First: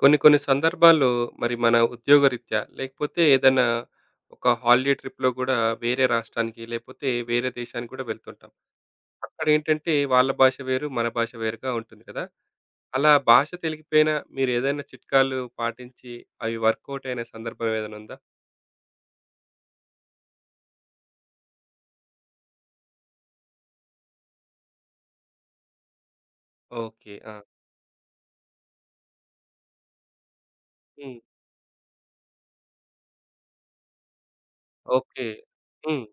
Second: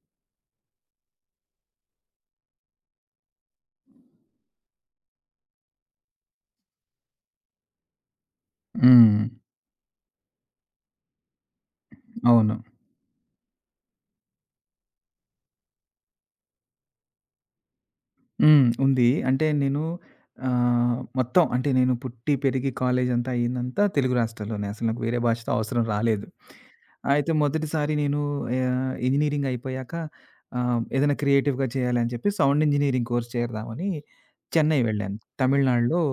కొన్ని కొన్ని సందర్భాల్లో మరి మన ఉద్యోగరీత్యా లేకపోతే ఏదైనా ఒక హాలిడే ట్రిప్‌లో గూడా వేరే రాష్ట్రానికి లేపోతే వేరే దేశానికి గూడా వెళ్తుంటాం. హ్మ్. అక్కడేంటంటే వాళ్ళ భాష వేరు, మన భాష వేరుగా ఉంటుంది కదా! అవును. అలా భాష తెలియకపోయినా మీరేదైనా చిట్కాలు పాటించి అవి వర్కౌట్ అయిన సందర్భం ఏదైనా ఉందా? హ్మ్. ఉంది. అంటే నేను మొత్తం అంటే నేను పుట్టి, పెరిగి కాలేజంతా అయిందంతా తెలుగు రాష్ట్రాల్లోనే. అసలు నాకు వేరే భాషతో అవసరం రాలేదు. ఓకే. అయితే ఆ! మొదటిసారి నేను ఇంజినీరింగ్ అయిపోయాక ఏదైనా హ్మ్. క్రియేటివ్‌గా చేయాలి అని చెప్పి సౌండ్ ఇంజినీరింగ్ కోర్స్ చేరదామని చెన్నై వెళ్ళాను. ఓకే. తమిళనాడులో హ్మ్.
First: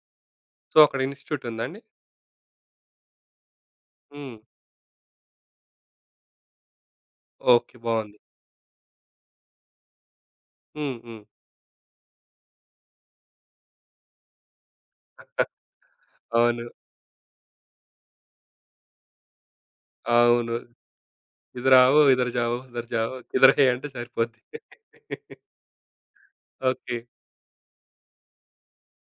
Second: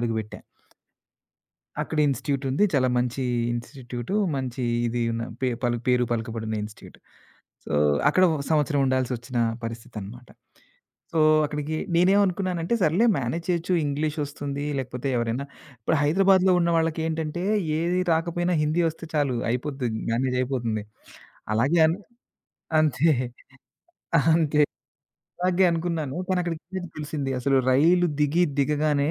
అడుగుపెట్టా. సో, అక్కడ ఇన్‌స్టిట్యూట్ ఉందా అండి? అక్కడ ఇన్‌స్టిట్యూట్ ఉంది. చాలా మంచి ఇన్‌స్టిట్యూట్. హ్మ్. మంచి ఇది ఉన్న పే పలు పేరు పలుకబడిన ఇన్‌స్టిట్యూట్. So, okay. బావుంది. అక్కడ ఓ సంవత్సరం ఉండాల్సొచ్చిన పరిస్థితనమాట. హ్మ్. సో, హ్మ్. అక్కడికి నేనేమనుకున్నానంటే సర్లే మేనేజ్ చేయొచ్చు. ఇంగ్లీష్ వస్తుంది. లేకపోతే ఎవరైనా ఇప్పుడు హైదరాబాద్‌లో అవును. ఉన్న వాళ్ళకేంటంటే ఏది రాకపోయినా హిందీ వస్తే చాలు అయిపోద్ది. మేనేజ్ అవును. అయిపోతుంది. "ఇధర్ అలాగే అన్ आओ, ఇధర్ जाओ, ఉధర్ అంతే. जाओ, కిధర్ है" అంటే సరిపోద్ది. అంతే. అలాగే అనుకున్నాను. కానీ అక్కడికెళ్ళాక ఓకే. తెలిసింది అసలు రైలు దిగగానే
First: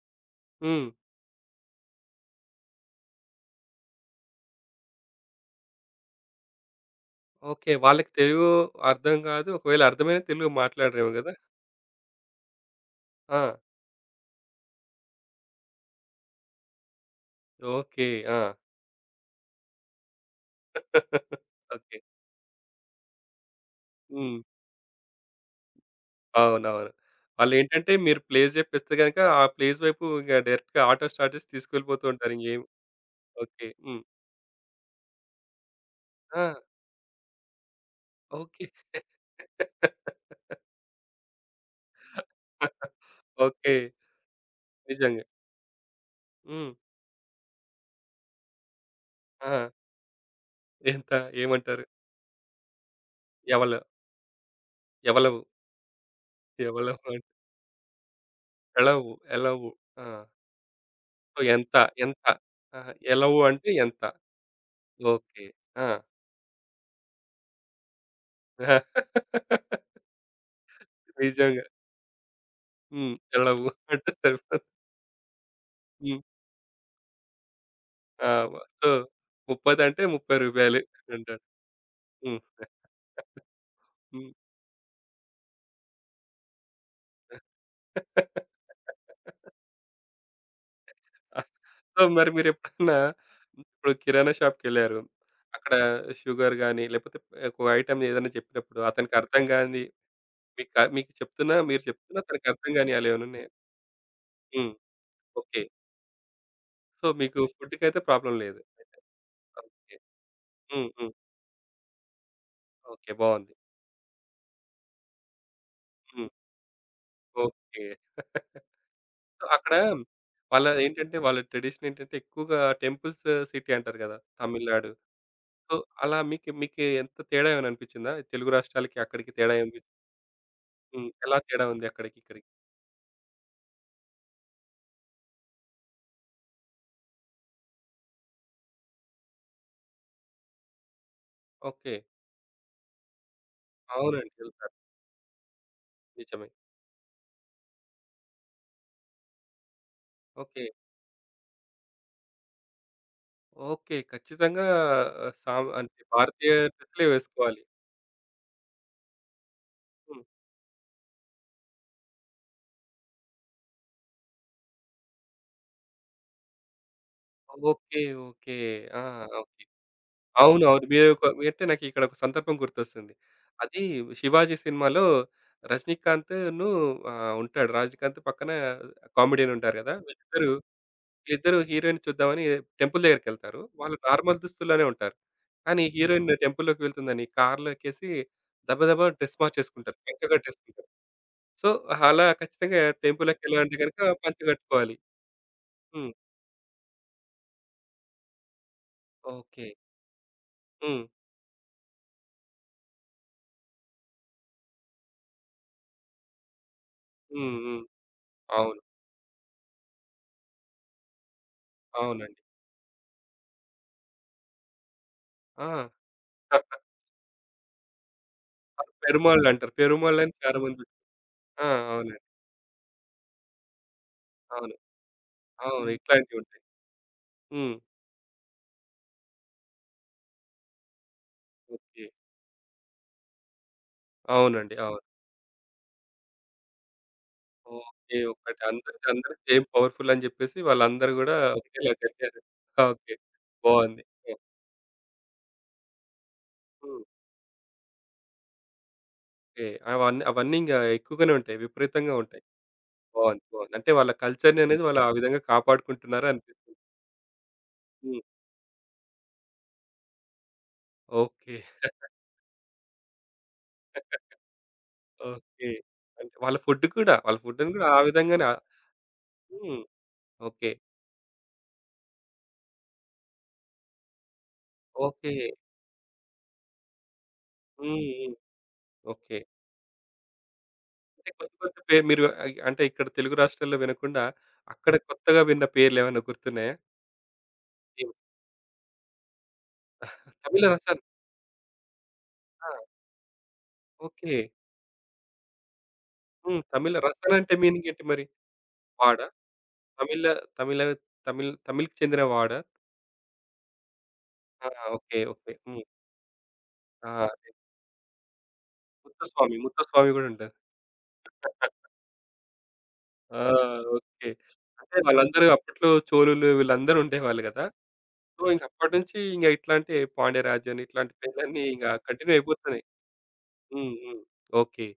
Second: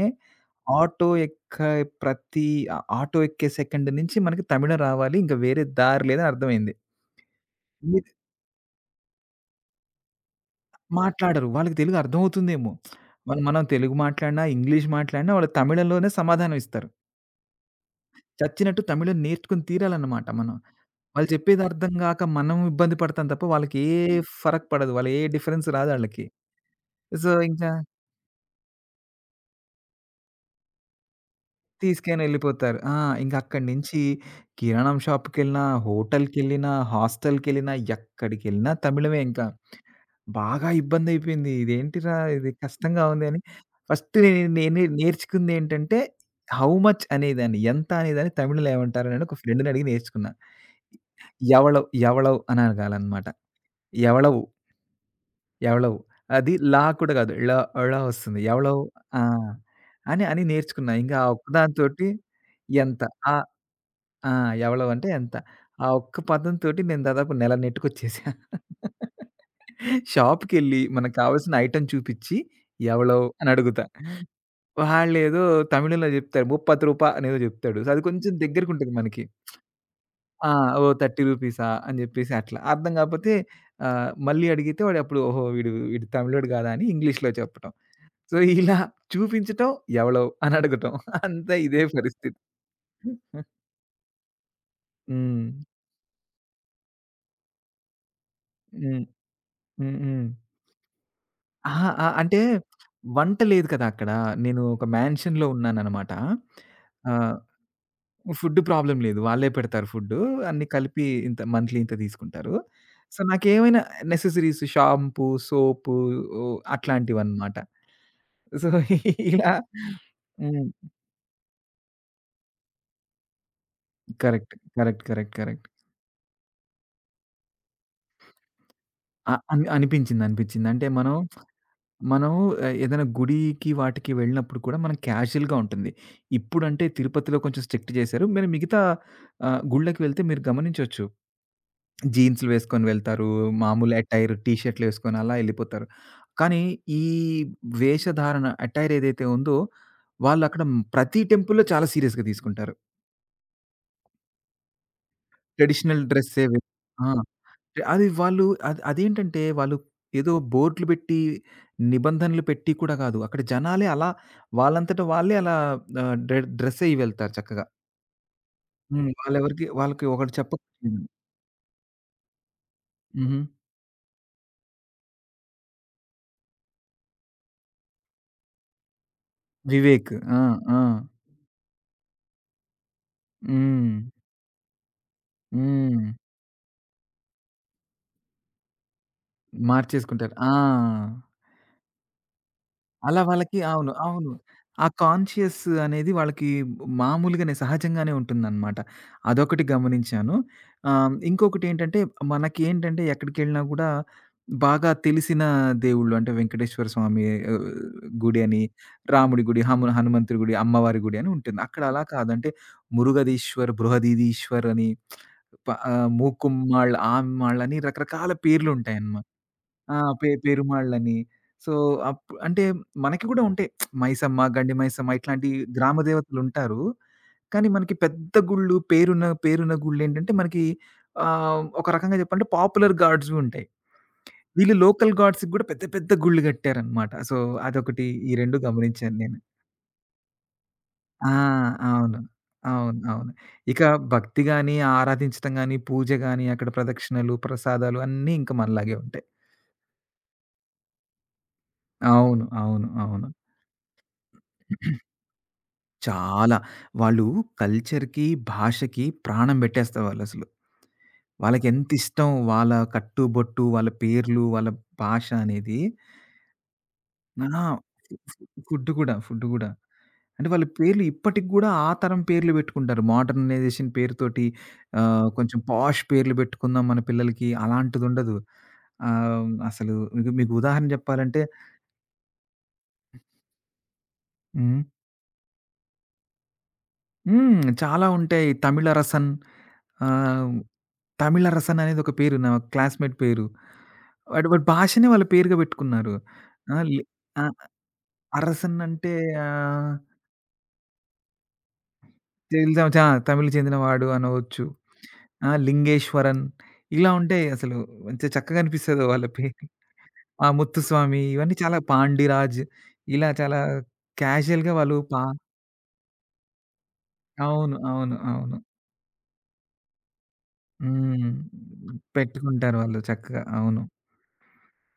హ్మ్. ఆటో ఎక్కే ప్రతి ఆటో ఎక్కే సెకండ్ నుంచి మనకి తమిళం రావాలి. ఇంక వేరే దారి లేదని అర్థమైంది. ఓకే. వాళ్ళకి ఇది తెలుగు అర్థం కాదు. ఒకవేళ అర్థమైనా తెలుగు మాట్లాడరేమో గదా! మాట్లాడరు. వాళ్ళకి తెలుగు అర్థమవుతుందేమో! మరి ఆ! మనం తెలుగు మాట్లాడినా, ఇంగ్లీష్ మాట్లాడినా వాళ్ళు తమిళంలోనే సమాధానం ఇస్తారు. ఓకే. ఆ! చచ్చినట్టు తమిళం నేర్చుకొని తీరాలన్నమాట మనం. వాళ్ళు చెప్పేది అర్థం ఓకే. గాక మనం ఇబ్బంది పడతాం తప్ప వాళ్ళకి ఏ హ్మ్. ఫరక్ పడదు. వాళ్ళ ఏ డిఫరెన్స్ రాదు ఆళ్ళకి. అవునవును. సో, ఇంకా వాళ్ళేంటంటే మీరు ప్లేస్ జెప్పేస్తే గనక ఆ ప్లేస్ వైపు ఇంక డైరెక్ట్‌గా ఆటో స్టార్ట్ చేసి తీసుకెళ్ళిపోతూ తీసుకొని ఉంటారు. ఇంగేం ఎళ్ళిపోతారు. ఆ! ఇంక అక్కడి ఓకే. నుంచి హ్మ్. కిరాణం షాప్‌కెళ్ళినా, ఆ! హోటల్‌కెళ్ళినా, హాస్టల్‌కెళ్ళినా ఓకే. ఎక్కడికెళ్ళినా తమిళమే ఇంకా. బాగా ఇబ్బందయిపోయింది. ఇదేంటిరా! ఇది కష్టంగా ఉంది అని ఓకే. ఫస్ట్ నేను నేను నిజంగా. నేర్చుకుందేంటంటే, హౌ హ్మ్. మచ్ అనేదాన్ని, ఎంత అనేదాన్ని తమిళ్‌లో ఏమంటారని ఒక ఫ్రెండ్‌ని ఆ! అడిగి నేర్చుకున్నా. ఎంత ఏమంటారు? ఎవళవ్ అని అనాలనమాట. ఎవల, ఎవళవు, ఎవలవు, ఎవళవు అది లా ఎవలవు కూడా అంటే కాదు. ళ, ళ వస్తుంది. ఎవళవు ఎలవు, ఆ! ఎలవు. ఆ! అని అని నేర్చుకున్నా. ఇంకా ఆ సో, ఎంత? ఒక్కదానితోటి ఎంత? ఆహా! ఎంత ఆ! ఎలవు అంటే ఎంత? ఆ! ఎవళవంటే ఎంత. ఓకే. ఆ ఆ! ఒక్క పదం తోటి నేను దాదాపు నెల నెట్టుకొచ్చేసా. షాప్‌కెళ్ళి మనకు కావాల్సిన నిజంగా. ఐటెమ్ చూపిచ్చి, హ్మ్. "ఎవలో" అని ఎలవు అడుగుతా. అంటే సరిపోదు. వాాళ్ళేదో తమిళంలో హ్మ్. జెప్తారు. "30 రூபா" అనేదో జెప్తాడు. సో, అది ఆ! కొంచెం వ సో, దగ్గరకుంటది మనకి. ముప్పదంటే రూ. 30 ఆ! ఓహ్! 30 అంటాడు. రూపీసా అని జెప్పేసి హ్మ్. అట్లా. అర్థం గాపోతే హ్మ్. మళ్ళీ అడిగితే వాడప్పుడు ఓహో! వీడు వీడు తమిళోడు గాదా అని ఇంగ్లీష్‌లో చెప్పటం. సో, ఇలా చూపించటం, "ఎవలో" అని అడగటం. ఆ! అంతా ఇదే సో, మరి పరిస్థితి. మీరెప్పుడన్నా ఇప్పుడు కిరాణా షాప్‌కెళ్లారు. హ్మ్. అక్కడ షుగర్ గాని, లేకపోతే ఒక ఐటెమ్ ఏదైనా చెప్పినప్పుడు హ్మ్. అతనికి అర్థం కానిది హ్మ్. హ్మ్. మీకు చెప్తున్నా మీరు అహా! ఆ! చెప్తున్నా అంటే తనకి అర్థం కాని అలా ఏమైనా వంట ఉన్నాయా? లేదు కదా అక్కడ. నేను హ్మ్. ఒక మ్యాన్షన్‌లో ఓకే. ఉన్నాననమాట. సో, ఆహ్ మీకు ఫుడ్‌కైతే ప్రాబ్లమ్ ఫుడ్ లేదు. అయితే. ప్రాబ్లమ్ లేదు. వాళ్ళే పెడతారు ఓకే. ఫుడ్డు. అన్నీ హ్మ్. కలిపి హ్మ్. ఇంత మంత్లీ ఇంత తీసుకుంటారు. ఓకే. సో, బావుంది. నాకేమైనా నెసెసరీస్ షాంపూ, సోపు హ్మ్. అట్లాంటివన్నమాట. ఓకే. సో, సో, ఇలా అక్కడ వాళ్ళ హ్మ్. ఏంటంటే, వాళ్ళ ట్రెడిషన్ ఏంటంటే, ఎక్కువగా టెంపుల్స్ సిటీ అంటారు కదా! Correct. Tamil Nadu. Correct. Correct. Correct. So, అలా మీకు మీకు ఎంత తేడా ఏమైనా అనిపిచ్చిందా? తెలుగు రాష్ట్రాలకి అ అక్కడికి తేడా అని ఏమి అనిపించింది. అనిపించింది. అంటే హ్మ్. మనం, ఎలా తేడా ఉంది అక్కడికి, మనం ఇక్కడికి? ఏదైనా గుడికి వాటికి వెళ్ళినప్పుడు కూడా మనం క్యాజుయల్‌గా ఉంటుంది. ఇప్పుడంటే తిరుపతిలో కొంచెం స్ట్రిక్ట్ చేశారు. మీరు మిగతా గుళ్ళకి వెళ్తే మీరు గమనించొచ్చు. ఓకే. జీన్స్‌లు వేసుకొని వెళ్తారు. మామూలు అటైర్ అవునండి. టీ వెళ్తారు. షర్ట్‌లు వేసుకొని అలా ఎళ్ళిపోతారు. నిజమే. కానీ ఈ వేషధారణ అటైర్ ఏదైతే ఉందో వాళ్ళక్కడ ఓకే. ప్రతి టెంపుల్‌లో చాలా సీరియస్‌గా తీసుకుంటారు. ఓకే. ఖచ్చితంగా ఆహ్, సాం అంటే ట్రెడిషనల్ డ్రెస్సే భారతీయ వే ఆ! డ్రెస్సులే వేసుకోవాలి. అది వాళ్ళు అది అదేంటంటే వాళ్ళు హ్మ్. ఏదో బోర్డ్‌లు పెట్టి, నిబంధనలు పెట్టి కూడా కాదు. అక్కడ జనాలే అలా వాళ్ళంతట వాళ్ళే అలా డ్రెస్ అయ్యి వెళ్తారు చక్కగా. ఓకే. ఓకే. ఆ! హ్మ్. ఓకే. వాళ్ళెవరికి వాళ్ళకి ఒకటి అవునవును. చెప్పక్కర్లేదు. మీరొక అంటే నాకిక్కడ ఒక సందర్భం గుర్తొస్తుంది. హుహు. అది 'శివాజీ' సినిమాలో రజినీకాంత్‌ను ఉంటాడు. రజినీకాంత్ పక్కన కామెడియన్ ఉంటారు గదా! వివేక్. ఆ! వీళ్ళిద్దరు ఆ! వీళ్ళిద్దరు హీరోయిన్‌ని చూద్దామని టెంపుల్ దగ్గరికెళ్తారు. హ్మ్. వాళ్ళు నార్మల్ దుస్తుల్లోనే ఉంటారు. కానీ హ్మ్. హీరోయిన్ టెంపుల్‌లోకి వెళ్తుందని కార్‌లో ఎక్కేసి దబ దబ డ్రెస్ మార్చేసుకుంటారు. పంచ మార్చేసుకుంటారు. ఆ! కట్టేసుకుంటారు. సో, అలా ఖచ్చితంగా అలా వాళ్ళకి టెంపుల్‌లోకెళ్ళాలంటే అవును. గనుక అవును. పంచ ఆ కట్టుకోవాలి. కాన్షియస్ అనేది హ్మ్. వాళ్ళకి మామూలుగానే సహజంగానే ఉంటుందనమాట. అదొకటి ఓకే. గమనించాను. హ్మ్. ఇంకొకటేంటంటే మనకేంటంటే ఎక్కడికెళ్ళినా గూడా బాగా తెలిసిన దేవుళ్ళు అంటే వెంకటేశ్వర స్వామి హ్మ్. ఆహ్, హ్మ్. గుడి అని, అవును. రాముడి గుడి, హనుమంతుడి గుడి, అమ్మవారి గుడి అని ఉంటుంది. అక్కడ అలా అవునండి. కాదంటే మురుగదీశ్వర్, బృహదీదీశ్వర్ అని ఆ! మూకుమ్మాళ్, ఆమాళ్ళని రకరకాల పేర్లుంటాయన్నమాట. పెరుమాళ్ళంటారు. ఆ! పె పెరుమాళ్ళని చాలా మంది పెరుమాళ్ళని. ఆ! సో, అవునండి. అంటే మనకి కూడా ఉంటాయి. మైసమ్మ, గండి అవును. మైసమ్మ ఇట్లాంటి అవును. గ్రామ ఇట్లాంటివుంటాయి. దేవతలుంటారు. కానీ హ్మ్. మనకి పెద్ద గుళ్ళు పేరున్న పేరున్న గుళ్ళేంటంటే మనకి ఒక ఓకే. రకంగా చెప్పాలంటే పాపులర్ గాడ్స్‌వి ఉంటాయి. వీళ్ళు అవునండి. అవును. లోకల్ గాడ్స్‌కి కూడా పెద్ద పెద్ద గుళ్ళు కట్టారనమాట. సో, అదొకటి ఓకే. ఈ 2 ఒకటి అందరికి గమనించాను అందరూ నేను. సేమ్ పవర్‌ఫుల్ అని జెప్పేసి వాళ్ళందరూ ఆ! గూడా ఒకేలా అవును. కట్టారు. అవును. ఓకే. అవును. ఇక బావుంది. ఓకే. భక్తి గాని, ఆరాధించటం గాని, పూజ గాని, అక్కడ హ్మ్. ప్రదక్షిణలు, ప్రసాదాలు అన్నీ ఇంక మనలాగే ఉంటాయి. ఓకే. అవన్నీ అవన్నీ ఇంగ ఎక్కువగానే ఉంటాయి. విపరీతంగా ఉంటాయి. అవును. అవును. అవును. బావుంది. బావుంది. అంటే వాళ్ళ కల్చర్‌ని అనేది వాళ్ళు ఆ విధంగా కాపాడుకుంటున్నారు చాలా. అనిపిస్తుంది. వాళ్ళు హ్మ్. కల్చర్‌కి, భాషకి ప్రాణం పెట్టేస్తారు వాళ్ళసలు. ఓకే. వాళ్ళకెంత ఇష్టం వాళ్ళ కట్టుబొట్టు, వాళ్ళ పేర్లు, వాళ్ళ భాష ఓకే. అనేది. అంటే వాళ్ళ ఫుడ్ కూడా. వాళ్ళ ఆ! ఫుడ్‌ని గూడా ఆ ఫు ఫు విధంగానే ఫుడ్ కూడా, ఫుడ్ కూడా. హ్మ్. అంటే వాళ్ళ ఓకే. పేర్లు ఇప్పటికి గూడా ఆ తరం పేర్లు పెట్టుకుంటారు. మోడర్నైజేషన్ పేరుతోటి ఓకే. కొంచెం పాష్ పేర్లు పెట్టుకుందాం మన పిల్లలకి హ్మ్. అలాంటిదుండదు. హ్మ్. ఓకే. అసలు మీకు మీకు ఉదాహరణ అంటే చెప్పాలంటే కొత్త కొత్త పేరు మీరు అంటే ఇక్కడ తెలుగు రాష్ట్రాల్లో వినకుండా, హ్మ్. అక్కడ కొత్తగా విన్న పేర్లేమన్నా గుర్తున్నాయా? హ్మ్. చాలా ఏం ఉంటాయి. 'తమిళ రసన్' ఆహ్, తమిళ రసన్. 'తమిళ రసన్' అనేది ఒక పేరు నా ఆ! క్లాస్‌మేట్ పేరు. ఓకే. వాడి భాషనే వాళ్ళ పేరుగా పెట్టుకున్నారు. హ్మ్. ఆ! తమిళ లే రసన్ ఆ! అంటే మీనింగ్ ఏంటి మరి? అరసన్ అంటే వాడా? ఆహ్, తమిళ తమిళ తమిళ్ తమిళ్‌కి చెందిన వాడా? తెలుజా చా తమిళ్ చెందినవాడు అనవచ్చు. ఆ! ఓకే. ఆ! ఓకే. హ్మ్. లింగేశ్వరన్ ఆ! ఇలా ఉంటాయి అదే. అసలు. మంచి చక్కగా అనిపిస్తది వాళ్ళ ముత్తుస్వామి, పేరు. ముత్తుస్వామి గూడా ఆ! ఉంటారు. ముత్తుస్వామి ఇవన్నీ చాలా పాండిరాజ్ ఇలా ఆ! చాలా ఓకే. క్యాజుయల్‌గా వాళ్ళు అంటే పా వాళ్ళందరూ అప్పట్లో చోళులు వీళ్ళందరూ ఉండేవాళ్ళు గదా! అవును. అవును. సో, అవును. ఇంక అప్పటి నుంచి ఇంగ ఇట్లాంటి పాండ్యరాజన్ ఇట్లాంటి హ్మ్. పేర్లన్నీ ఇంగ కంటిన్యూ పెట్టుకుంటారు అయిపోతున్నాయి. వాళ్ళు చక్కగా. అవును. హ్మ్. హ్మ్. ఓకే.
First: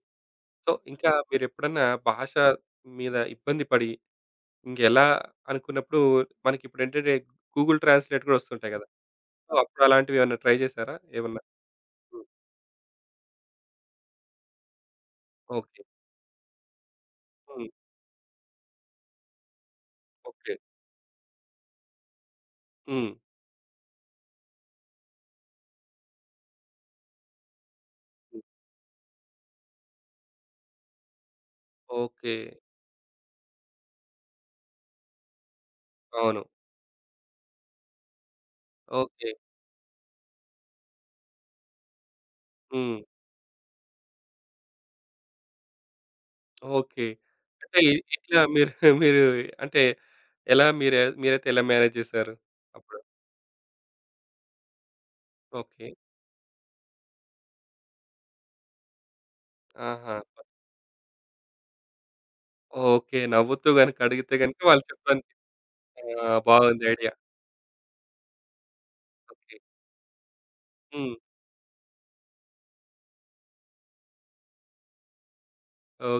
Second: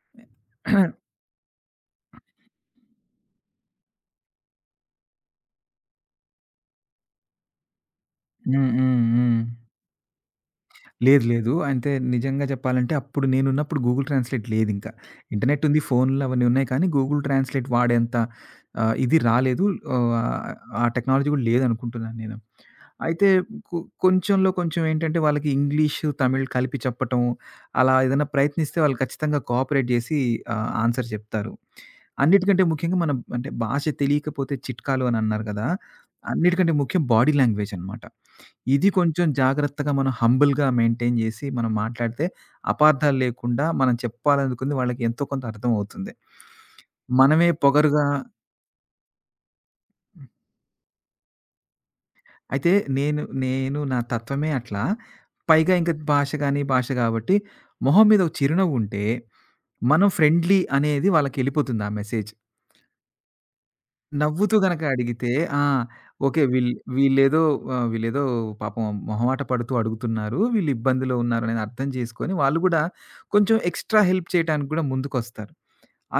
సో, హ్మ్. ఇంకా మీరెప్పుడన్నా భాష మీద ఇబ్బంది పడి, ఇంకెలా అనుకున్నప్పుడు మనకిప్పుడేంటంటే గూగుల్ ట్రాన్స్‌లేట్ గూడా హ్మ్. ఒస్తుంటాయి గదా! హ్మ్. సో, అప్పుడలాంటివేమన్నా ట్రై జేశారా? లేదు. ఏమన్నా? లేదు. అంటే హ్మ్. నిజంగా చెప్పాలంటే అప్పుడు నేనున్నప్పుడు గూగుల్ ట్రాన్స్‌లేట్ లేదింకా. ఇంటర్నెట్ ఉంది. ఓకే. ఫోన్‌లు అవన్నీ ఉన్నాయి కానీ గూగుల్ ట్రాన్స్‌లేట్ హ్మ్. వాడేంత ఇది రాలేదు. ఆహ్, ఓకే. ఆ టెక్నాలజీ గూడా లేదనుకుంటున్నాను నేను. హ్మ్. అయితే కొ కొంచెంలో కొంచెం ఏంటంటే వాళ్ళకి ఇంగ్లీషు, తమిళ్ కలిపి చెప్పటం అలా ఏదైనా హ్మ్. ప్రయత్నిస్తే వాళ్ళు ఖచ్చితంగా కోఆపరేట్ జేసి ఆన్సర్ చెప్తారు. ఓకే. అన్నిటికంటే ముఖ్యంగా మనం అంటే భాష తెలియకపోతే చిట్కాలు అని అన్నారు గదా! అవును. అన్నిటికంటే ముఖ్యం బాడీ లాంగ్వేజ్ అనమాట. ఇది కొంచెం ఓకే. జాగ్రత్తగా మనం హంబుల్‌గా మెయింటైన్ జేసి, మనం మాట్లాడితే హ్మ్. అపార్థాలు లేకుండా మనం చెప్పాలనుకుంది వాళ్ళకి ఎంతో కొంత అర్థమవుతుంది. ఓకే. మనమే అంటే ఇ పొగరుగా ఇట్లా మీరు మీరు అంటే ఎలా మీరైతే ఎలా మేనేజ్ జేశారు అయితే అప్పుడు? నేను నా తత్వమే అట్లా. పైగా ఓకే. ఇంక భాష గాబట్టి మొహం మీద ఒక చిరునవ్వుంటే, మనం ఆహా! ఫ్రెండ్లీ అనేది వాళ్ళకెళ్ళిపోతుంది ఆ మెసేజ్. ఓకే. నవ్వుతూ గనుక అడిగితే నవ్వుతూ గనుక గనక వాళ్ళు అడిగితే చెప్పడానికి ఆ! ఆ! ఓకే. వీళ్ బాగుంది ఐడియా. వీళ్ళేదో వీళ్ళేదో పాపం మొహమాట ఓకే. పడుతూ అడుగుతున్నారు. వీళ్ళు ఇబ్బందిలో హ్మ్. ఉన్నారని అర్థం చేసుకొని వాళ్ళు గూడా కొంచెం ఎక్స్‌ట్రా హెల్ప్ చేయటానికి గూడా ముందుకొస్తారు.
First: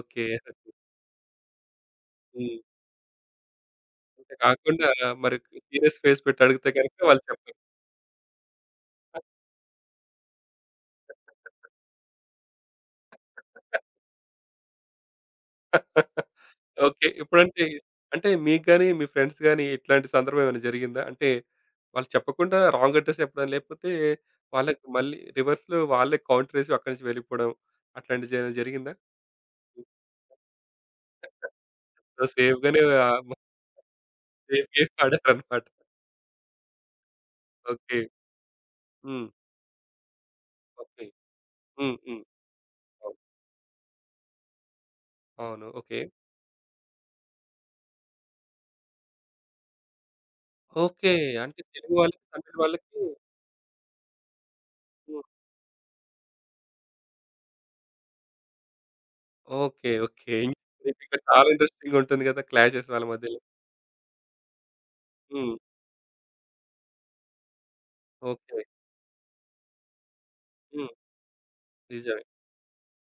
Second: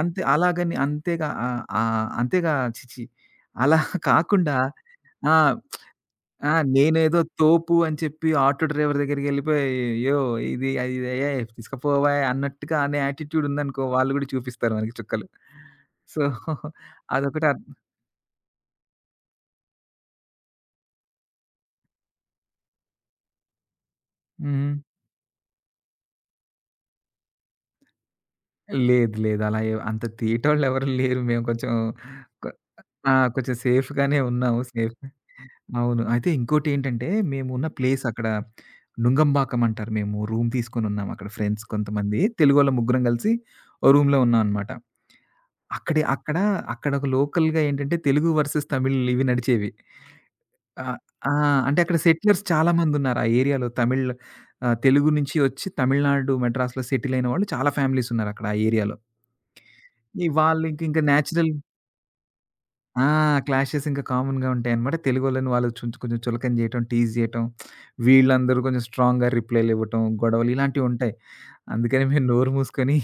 అంతే అలాగని అంతేగా ఆహ్, ఆహ్, అంతేగా హ్మ్. ఛీఛీ! అలా ఇంత కాకుండా కాకుండా ఆ! మరి సీరియస్ ఫేస్ పెట్టి ఆ! అడిగితే గనుక నేనేదో వాళ్ళు చెప్పరు. తోపు అని చెప్పి ఆటో డ్రైవర్ దగ్గరికెళ్ళిపోయి "ఏయ్! ఇది అది ఏయ్! తీసుకపోవే" అన్నట్టుగా అనే యాటిట్యూడ్ ఉందనుకో వాళ్ళు గూడా చూపిస్తారు మనకి చుక్కలు. So okay. అదొకటి అద్ ఇప్పుడంటే అంటే మీకు గాని, మీ ఫ్రెండ్స్ గాని ఇట్లాంటి సందర్భం ఏమైనా జరిగిందా? అంటే వాళ్ళు చెప్పకుండా రాంగ్ అడ్రెస్ చెప్పడం, లేకపోతే హ్మ్. వాళ్ళకి మళ్ళీ రివర్స్‌లో వాళ్ళే కౌంటరేసి అక్కడి నుంచి వెళ్ళిపోవడం అట్లాంటిది ఏమైనా జరిగిందా? లేదు. లేదు. అలా అంత తీటోళ్ళెవరు లేరు. మేము కొంచెం సో, కొ సేఫ్ గానే ఆ! కొంచెం సేఫ్‌గానే ఉన్నాము. సేఫ్ గేమ్ సేఫ్ ఆడారన్నమాట. అవును. అయితే ఇంకోటేంటంటే, మేమున్న ఓకే. ప్లేస్ అక్కడ హ్మ్. నుంగంబాకం అంటారు. మేము రూమ్ ఓకే. తీసుకొనున్నాం అక్కడ ఫ్రెండ్స్ హ్మ్. కొంతమంది. హ్మ్. తెలుగోళ్ళం ముగ్గురం అవును. కలిసి ఓ రూమ్‌లో ఉన్నామనమాట. అవును. ఓకే. అక్కడే అక్కడ అక్కడొక లోకల్‌గా ఏంటంటే, తెలుగు వర్సెస్ తమిళ్ ఇవి నడిచేవి. ఆహ్, ఓకే. ఆ! అంటే అంటే తెలుగు అక్కడ వాళ్ళకి, సెటిలర్స్ తమిళ్ చాలా వాళ్ళకి మందున్నారు ఆ ఏరియాలో. తెలుగు హ్మ్. నుంచి వచ్చి తమిళనాడు, మద్రాసులో సెటిల్ అయిన వాళ్ళు చాలా ఫ్యామిలీస్ ఉన్నారక్కడ ఆ ఏరియాలో. ఓకే. ఈ ఓకే. వాళ్ళకింక మీకిక్కడ చాలా నేచురల్ ఇంట్రెస్టింగ్‌గుంటుంది గదా! క్లాషెస్ ఆ! వాళ్ళ మధ్యలో. క్లాషెస్ ఇంకా కామన్‌గా ఉంటాయన్నమాట. తెలుగోళ్ళని హ్మ్. వాళ్ళు కొంచెం చులకన చేయటం, టీజ్ చేయటం, వీళ్ళందరూ ఓకే. కొంచెం స్ట్రాంగ్‌గా రిప్లైలివ్వటం, గొడవలు హ్మ్. ఇలాంటివుంటాయి. అందుకని నిజమే. మేము నోరు మూసుకొని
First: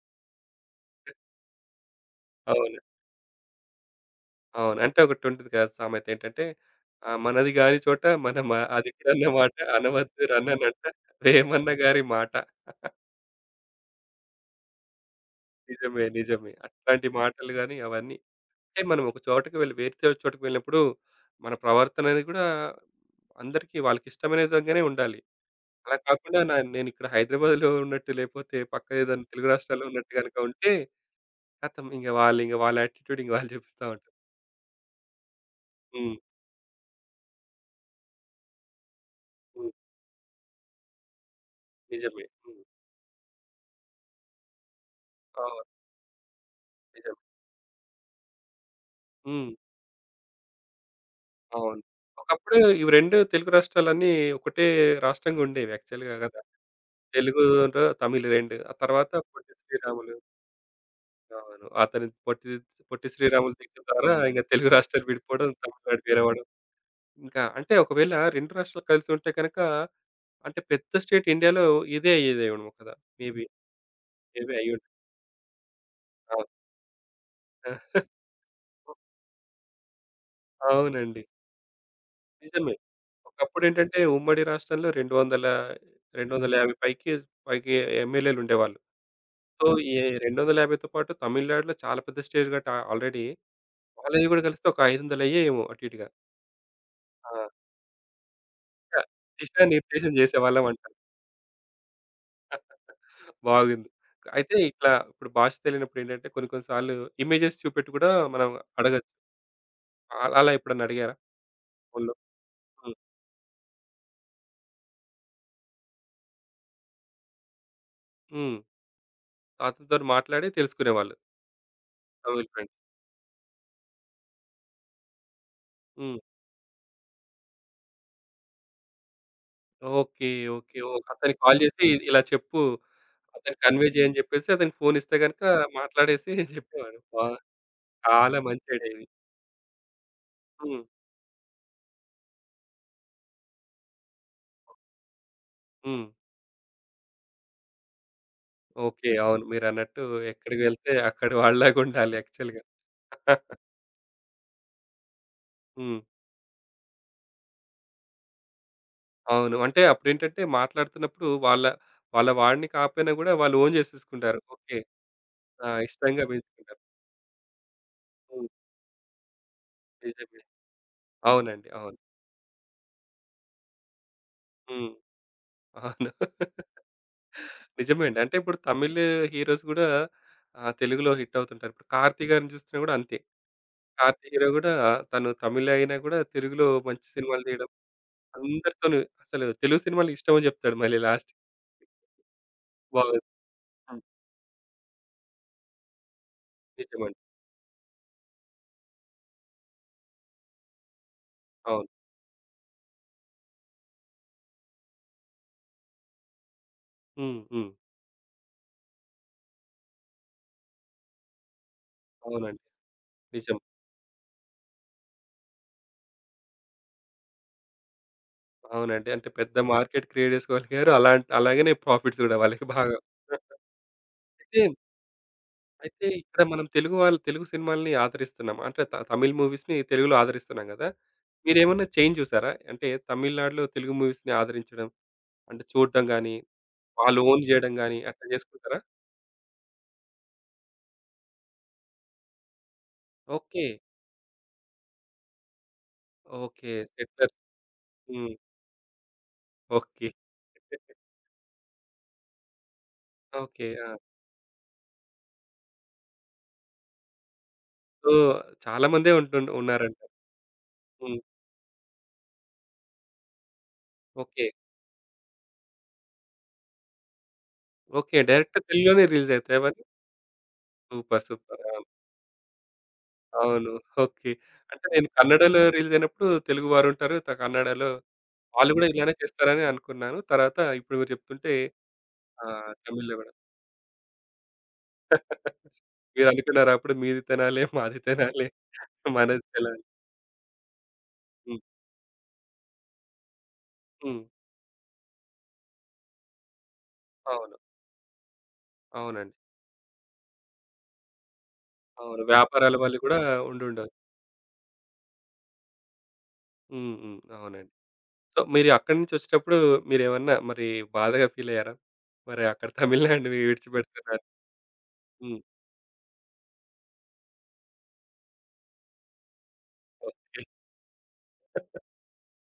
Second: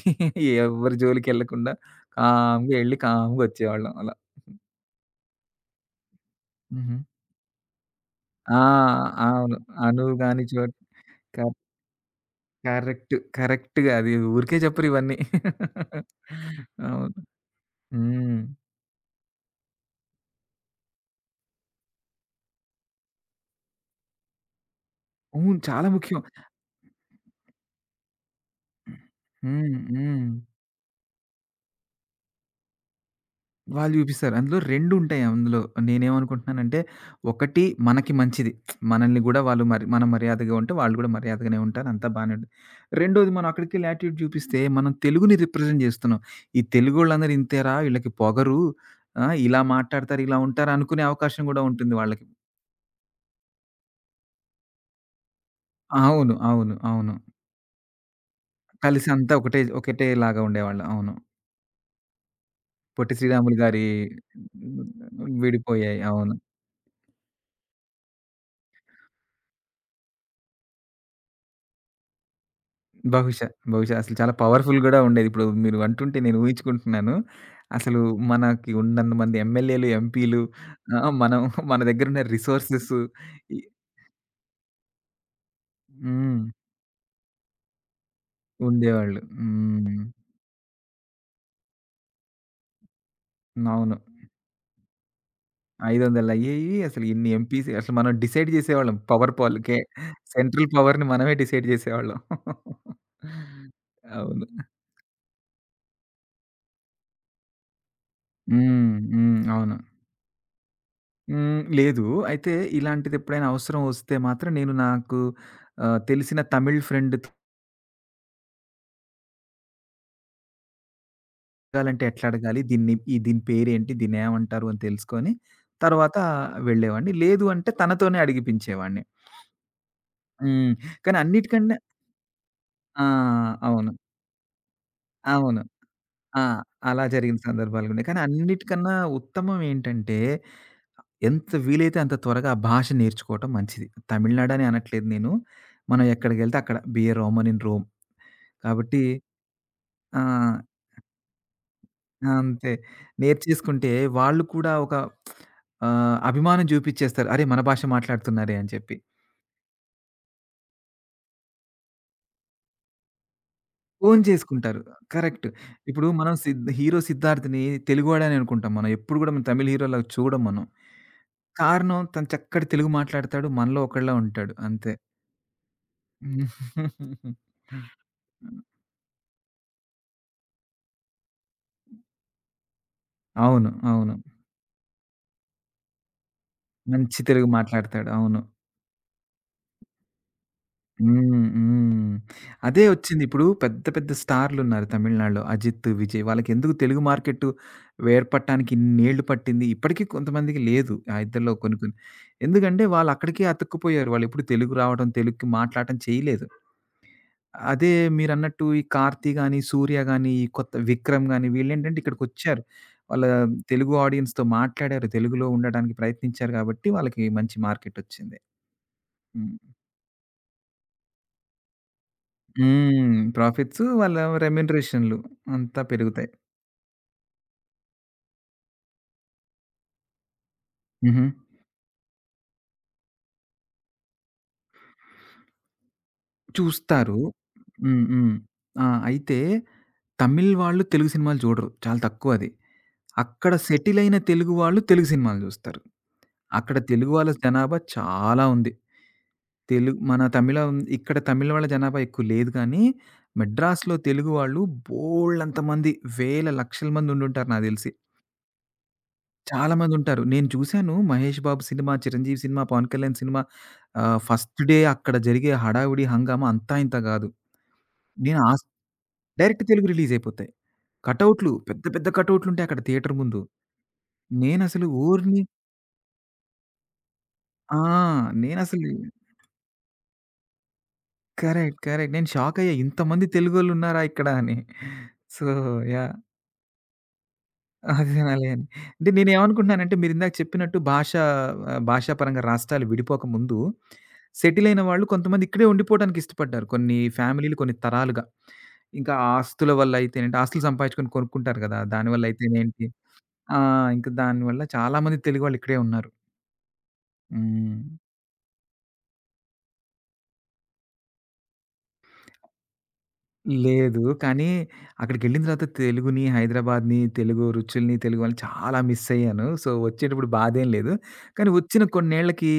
ఎవ్వరి జోలికెళ్ళకుండా కామ్‌గా అవును. ఎళ్లి కామ్‌గా వచ్చేవాళ్ళం అలా. అవును. అంటే ఒకటుంటది కదా సామెత ఏంటంటే, హుహు. మనది గాని చోట మన ఆ! మ అదిటన్న అవును. మాట అను అనవద్దు గాని చో రన్ననంట క వేమన్న గారి మాట. కరెక్ట్. కరెక్ట్‌గా అది ఊరికే చెప్పరు ఇవన్నీ. నిజమే. నిజమే. అట్లాంటి అవును. మాటలు గాని అవన్నీ. హ్మ్. అంటే మనం ఒక చోటకి వెళ్ళి వేరే చో చోటకి వెళ్ళినప్పుడు మన ప్రవర్తన అనేది గూడా అందరికి వాళ్ళకిష్టమైన విధంగానే ఉండాలి. అవును. చాలా అలా ముఖ్యం. కాకుండా నేనిక్కడ హైదరాబాద్‌లో ఉన్నట్టు లేపోతే పక్క ఏదైనా తెలుగు హ్మ్. రాష్ట్రాల్లో ఉన్నట్టు హ్మ్. గనుక ఉంటే ఖతం. ఇంక వాళ్ళ యాటిట్యూడ్ ఇంక వాళ్ళు చూపిస్తా వాళ్ళు ఉంటారు. చూపిస్తారు. అందులో 2 ఉంటాయి అందులో. హ్మ్. నేనేమనుకుంటున్నానంటే, ఒకటి మనకి మంచిది. మనల్ని గూడా వాళ్ళు హ్మ్. మరి మనం మర్యాదగా ఉంటే, వాళ్ళు గూడా మర్యాదగానే ఉంటారు. అంతా నిజమే. బానే ఉంటుంది. హ్మ్. రెండోది మనం అక్కడికెళ్ళి యాటిట్యూడ్ చూపిస్తే, మనం తెలుగుని అవును. రిప్రజెంట్ జేస్తున్నాం. ఈ నిజమే. తెలుగోళ్ళందరూ ఇంతేరా! ఈళ్ళకి పొగరు. ఆ! హ్మ్. ఇలా మాట్లాడతారు, ఇలా ఉంటారు అనుకునే అవకాశం గూడా అవును. ఉంటుంది వాళ్ళకి. ఒకప్పుడు ఇవి 2 తెలుగు రాష్ట్రాలన్నీ ఒకటే రాష్ట్రంగా ఉండేవి యాక్చువల్‌గా అవును. గదా! అవును. అవును. తెలుగులో తమిళ్ 2. ఆ కలిసి తర్వాత అంతా పొట్టి ఒకటే శ్రీరాములు ఒకటేలాగా ఉండేవాళ్ళు. అవును. అవును. అతని పొట్టి పొట్టి పొట్టి శ్రీరాములు శ్రీరాములు దిగిన గారి ద్వారా ఇంక తెలుగు రాష్ట్రాలు విడిపోవడం, విడిపోయాయి. తమిళనాడు అవును. వేరవ్వడం. ఇంకా అంటే ఒకవేళ 2 రాష్ట్రాలు కలిసి ఉంటే గనక అంటే పెద్ద స్టేట్ ఇండియాలో ఇదే అయ్యేదేమో కదా! మేబీ. బహుశా. బహుశా. అసలు చాలా మేబీ పవర్‌ఫుల్ అయ్యుండొచ్చు. గూడా ఉండేది. ఇప్పుడు మీరు అంటుంటే నేను అవును. ఊహించుకుంటున్నాను. అసలు మనకి ఉన్నంత మంది ఎమ్మెల్యేలు, ఎంపీలు ఆహ్, అవునండి. మనం మన దగ్గరున్న నిజమే. రిసోర్సెస్ ఇ ఒకప్పుడేంటంటే ఉమ్మడి రాష్ట్రంలో 200 హ్మ్. 250 పైకి పైకి ఎమ్మెల్యేలుండేవాళ్ళు. ఉండేవాళ్ళు. సో, ఈ హ్మ్. 250తో పాటు తమిళనాడులో చాలా పెద్ద స్టేజ్ గట్టా ఆల్రెడీ. అవును. వాళ్ళవి గూడా కలిస్తే ఒక 500 అయ్యాయేమో అటు ఇటుగా. 500 అయ్యేయి. అసలు ఇన్ని ఆ! ఎంపీస్ అసలు మనం డిసైడ్ జేసేవాళ్ళం. ఇంకా పవర్ దిశా పాలకే నిర్దేశం సెంట్రల్ చేసేవాళ్ళమంటారు. పవర్‌ని మనమే డిసైడ్ జేసేవాళ్ళం. బాగుంది. అవును. అయితే ఇట్లా ఇప్పుడు భాష తెలియనప్పుడు ఏంటంటే కొన్ని కొన్ని సార్లు ఇమేజెస్ చూపెట్టి కూడా మనం హ్మ్. అడగొచ్చు. హ్మ్. అవును. అలా అలా ఎప్పుడన్నా అడిగారా హ్మ్. లేదు. ఫోన్‌లో? అయితే హ్మ్. ఇలాంటిదెప్పుడైనా అవసరం వస్తే మాత్రం నాకు తెలిసిన తమిళ్ ఫ్రెండ్‌తో హ్మ్. తాతతోని మాట్లాడి తెలుసుకునేవాళ్ళు అడగాలంటే ఎట్లా తమిళ్ అడగాలి? ఫ్రెండ్స్. దీన్ని ఈ దీని పేరేంటి? దీన్నేమంటారు? అని తెలుసుకొని తర్వాత హ్మ్. వెళ్ళేవాడిని. లేదు అంటే తనతోనే అడిగిపించేవాడిని. ఓకే. హ్మ్. ఓకే. ఓహ్! కానీ అతనికి కాల్ అన్నిటికన్నా చేసి ఇలా చెప్పు, ఆ! అతనికి కన్వే అవును. చేయని చెప్పేసి అతనికి ఫోన్ ఇస్తే గనుక అవును. మాట్లాడేసి ఆ! చెప్పేవారు. అలా బా జరిగిన సందర్భాలు గూడా. కానీ చాలా మంచి ఐడియా అన్నిటికన్నా ఇది. ఉత్తమం ఏంటంటే హ్మ్. ఎంత వీలైతే అంత త్వరగా ఆ భాష నేర్చుకోవటం మంచిది. తమిళనాడని అనట్లేదు నేను. మనం హ్మ్. ఎక్కడికెళ్తే అక్కడ బియర్ రోమన్ ఇన్ రోమ్. కాబట్టి ఓకే. అవును. మీరన్నట్టు ఆ! ఎక్కడికి వెళ్తే అక్కడి వాళ్ళలాగా ఉండాలి యాక్చువల్‌గా. అంతే. నేర్చేసుకుంటే వాళ్ళు కూడా ఒక హ్మ్. అభిమానం చూపిచ్చేస్తారు. అరే! మన భాష మాట్లాడుతున్నారే అని చెప్పి. అవును. అంటే అప్పుడేంటంటే మాట్లాడుతున్నప్పుడు వాళ్ళ వాళ్ళ వాడిని కాకపోయినా గూడా వాళ్ళు ఓన్ ఓన్ చేసేసుకుంటారు. ఓకే. చేసుకుంటారు. కరెక్ట్. ఆ! ఇప్పుడు ఇష్టంగా మనం పెంచుకుంటారు. 'సిద్ధార్థ్‌ని' తెలుగువాడని హ్మ్. అనుకుంటాం మనం. ఎప్పుడు కూడా మనం తమిళ్ హీరో‌లాగా నిజమే. చూడం మనం. అవునండి. అవును. కారణం తను చక్కటి తెలుగు మాట్లాడతాడు. మనలో ఒకడిలా ఉంటాడు. హ్మ్. అంతే. అవును. నిజమే అండి. అంటే ఇప్పుడు హ్మ్. తమిళ్ హీరోస్ గూడా తెలుగులో హిట్ అవుతుంటారు. ఇప్పుడు 'కార్తీ' గారిని చూస్తున్నా గూడా అంతే. అవును. అవును. 'కార్తీ' హీరో గూడా తను తమిళ్ అయినా గూడా తెలుగులో మంచి మంచి సినిమాలు తెలుగు తీయడం మాట్లాడతాడు. అవును. అందరితోను అసలు తెలుగు సినిమాలు ఇష్టమని జెప్తాడు మళ్ళీ లాస్ట్‌కి. హ్మ్. హ్మ్. అదే బాగుంది. ఒచ్చింది. ఇప్పుడు పెద్ద హ్మ్. పెద్ద స్టార్‌లున్నారు తమిళనాడులో. 'అజిత్', 'విజయ్' వాళ్ళకెందుకు తెలుగు నిజమండి. మార్కెట్టు వేర్పడటానికి ఇన్నేళ్లు పట్టింది. ఇప్పటికీ కొంతమందికి లేదు. ఆ ఇద్దరిలో కొన్ని అవును. కొన్ని. ఎందుకంటే వాళ్ళక్కడికే అతుక్కుపోయారు. వాళ్ళెప్పుడు తెలుగు రావడం, తెలుగుకి మాట్లాడటం చేయలేదు. హ్మ్. హ్మ్. అదే మీరన్నట్టు ఈ 'కార్తీ' గాని, 'సూర్య' గాని, ఈ కొత్త 'విక్రమ్' గాని వీళ్ళేంటంటే ఇక్కడికొచ్చారు. అవునండి. వాళ్ళ నిజం. తెలుగు ఆడియన్స్‌తో మాట్లాడారు. తెలుగులో ఉండడానికి ప్రయత్నించారు గాబట్టి వాళ్ళకి మంచి మార్కెటొచ్చింది. అవునండి. అంటే పెద్ద హ్మ్. మార్కెట్ క్రియేట్ జేసుకోగలిగారు. అలాగనే ప్రాఫిట్స్ గూడా వాళ్ళకి బాగా. హ్మ్. ప్రాఫిట్సు వాళ్ళ అయితే రెమ్యునరేషన్‌లు అంతా అయితే పెరుగుతాయి. ఇక్కడ మనం తెలుగు వాళ్ళు తెలుగు సినిమాల్ని ఆదరిస్తున్నాం. అంటే తమిళ్ మూవీస్‌ని తెలుగులో ఆదరిస్తున్నాం గదా! హుహు. మీరేమన్నా చేంజ్ చూసారా? అంటే తమిళనాడులో తెలుగు మూవీస్‌ని ఆదరించడం, అంటే చూడడం గాని, చూస్తారు. వాళ్ళు ఓన్ జేయడం గాని హ్మ్. అట్లా హ్మ్. జేసుకుంటారా? ఆ! అయితే తమిళ్ వాళ్ళు తెలుగు సినిమాలు చూడరు. చాలా తక్కువది. అక్కడ ఓకే. సెటిల్ అయిన తెలుగు వాళ్ళు తెలుగు సినిమాలు చూస్తారు. ఓకే. అక్కడ తెలుగు వాళ్ళ సెట్లర్స్. జనాభా హ్మ్. చాలా ఉంది. తెలుగు ఓకే. మన తమిళం ఇక్కడ తమిళ్ వాళ్ళ జనాభా ఎక్కువ లేదు కానీ, ఓకే. ఆ! మెడ్రాస్‌లో తెలుగు వాళ్ళు బోలెడంత మంది వేల లక్షల మంది ఉండుంటారు నాకు తెలిసి. సో, చాలా మందే చాలా ఉన్నారంట. మందుంటారు. నేను చూసాను హ్మ్. 'మహేష్ బాబు' సినిమా, 'చిరంజీవి' సినిమా, 'పవన్ కళ్యాణ్' సినిమా ఓకే. ఫస్ట్ డే అక్కడ జరిగే హడావిడి, హంగామా అంతా ఇంత గాదు. ఓకే. నేను డైరెక్ట్ ఆస్ తెలుగులోనే రిలీజ్ అయితాయి డైరెక్ట్ అవన్నీ? తెలుగు రిలీజ్ అయిపోతాయి. సూపర్. కటౌట్లు సూపర్. పెద్ద అవును. పెద్ద కటౌట్లుంటాయి అక్కడ థియేటర్ ముందు. అవును. ఓకే. నేనసలు అంటే నేను ఓర్ని కన్నడలో రిలీజ్ అయినప్పుడు తెలుగు వారుంటారు. ఆ! కన్నడలో వాళ్ళు నేనసలు గూడా ఇలానే చేస్తారని అనుకున్నాను. తర్వాత ఇప్పుడు మీరు చెప్తుంటే కరెక్ట్. కరెక్ట్. నేను షాకయ్యా తమిళ్‌లో ఇంతమంది గూడా. తెలుగోళ్ళున్నారా ఇక్కడ అని. So yeah! మీరనుకున్నారా అప్పుడు మీది తెనాలి, మాది అది తినాలి తెనాలి, అని. అంటే మనది తెనాలి. నేనేమనుకుంటున్నానంటే మీరిందాక చెప్పినట్టు హ్మ్. భాషాపరంగా రాష్ట్రాలు విడిపోక ముందు హ్మ్. సెటిల్ అయిన వాళ్ళు కొంతమంది ఇక్కడే ఉండిపోవడానికి ఇష్టపడ్డారు. కొన్ని ఫ్యామిలీలు అవును. కొన్ని తరాలుగా. ఇంకా అవునండి. ఆస్తుల వల్ల అయితేనేంటి ఆస్తులు సంపాదించుకొని కొనుక్కుంటారు గదా! దానివల్ల అవును. వ్యాపారాల అయితేనేంటి వల్ల గూడా ఆ! ఉండుండొచ్చు. ఇంక దానివల్ల చాలా మంది తెలుగు వాళ్ళు ఇక్కడే ఉన్నారు. హ్మ్. హ్మ్. అవునండి. హ్మ్. సో, మీరు అక్కడి నుంచొచ్చేటప్పుడు మీరేమన్నా మరి బాధగా ఫీలయ్యారా? మరి అక్కడ తమిళనాడుని లేదు. విడిచిపెడుతున్నారు. కానీ హ్మ్. అక్కడికెళ్ళిన తర్వాత తెలుగుని, హైదరాబాద్‌ని, తెలుగు రుచుల్ని, తెలుగు వాళ్ళని చాలా మిస్ అయ్యాను. సో, వచ్చేటప్పుడు ఓకే. బాధేం లేదు. కానీ వచ్చిన కొన్నేళ్ళకి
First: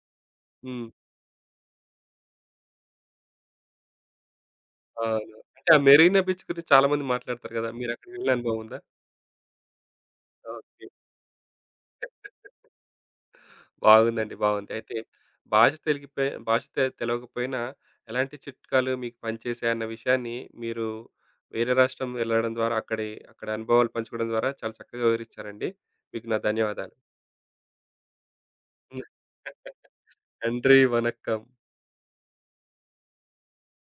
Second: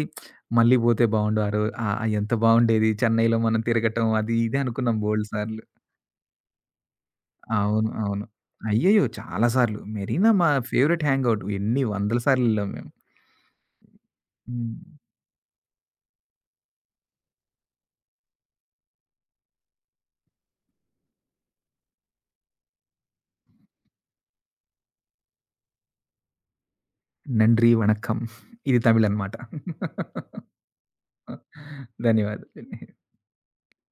మళ్ళీ హ్మ్. పోతే బావుండు. ఎంత బావుండేది చెన్నైలో మనం తిరగటం అది ఇది అనుకున్నాం బోలెడు అవును. సార్లు. అంటే ఆ మెరీనా బీచ్ గురించి చాలా మంది మాట్లాడతారు గదా! అవును. అవును. మీరక్కడికెళ్ళిన అనుభవం ఉందా? అయ్యయ్యో! చాలా సార్లు. మెరీనా మా ఓకే. Favourite hangout. ఎన్ని వందల సార్లు ఎళ్ళాం మేము. బాగుందండి. బాగుంది. హ్మ్. అయితే భాష తెలిగిపోయి భాష తెలవకపోయినా ఎలాంటి చిట్కాలు మీకు పనిచేశాయి అన్న విషయాన్ని మీరు వేరే రాష్ట్రం వెళ్ళడం ద్వారా అక్కడి అక్కడ అనుభవాలు పంచుకోవడం ద్వారా చాలా చక్కగా వివరించారండి. మీకు నా ధన్యవాదాలు. నండ్రి వణక్కం. ఇది తమిళ్ అనమాట. నన్రి వనక్కం. ధన్యవాదాలండి.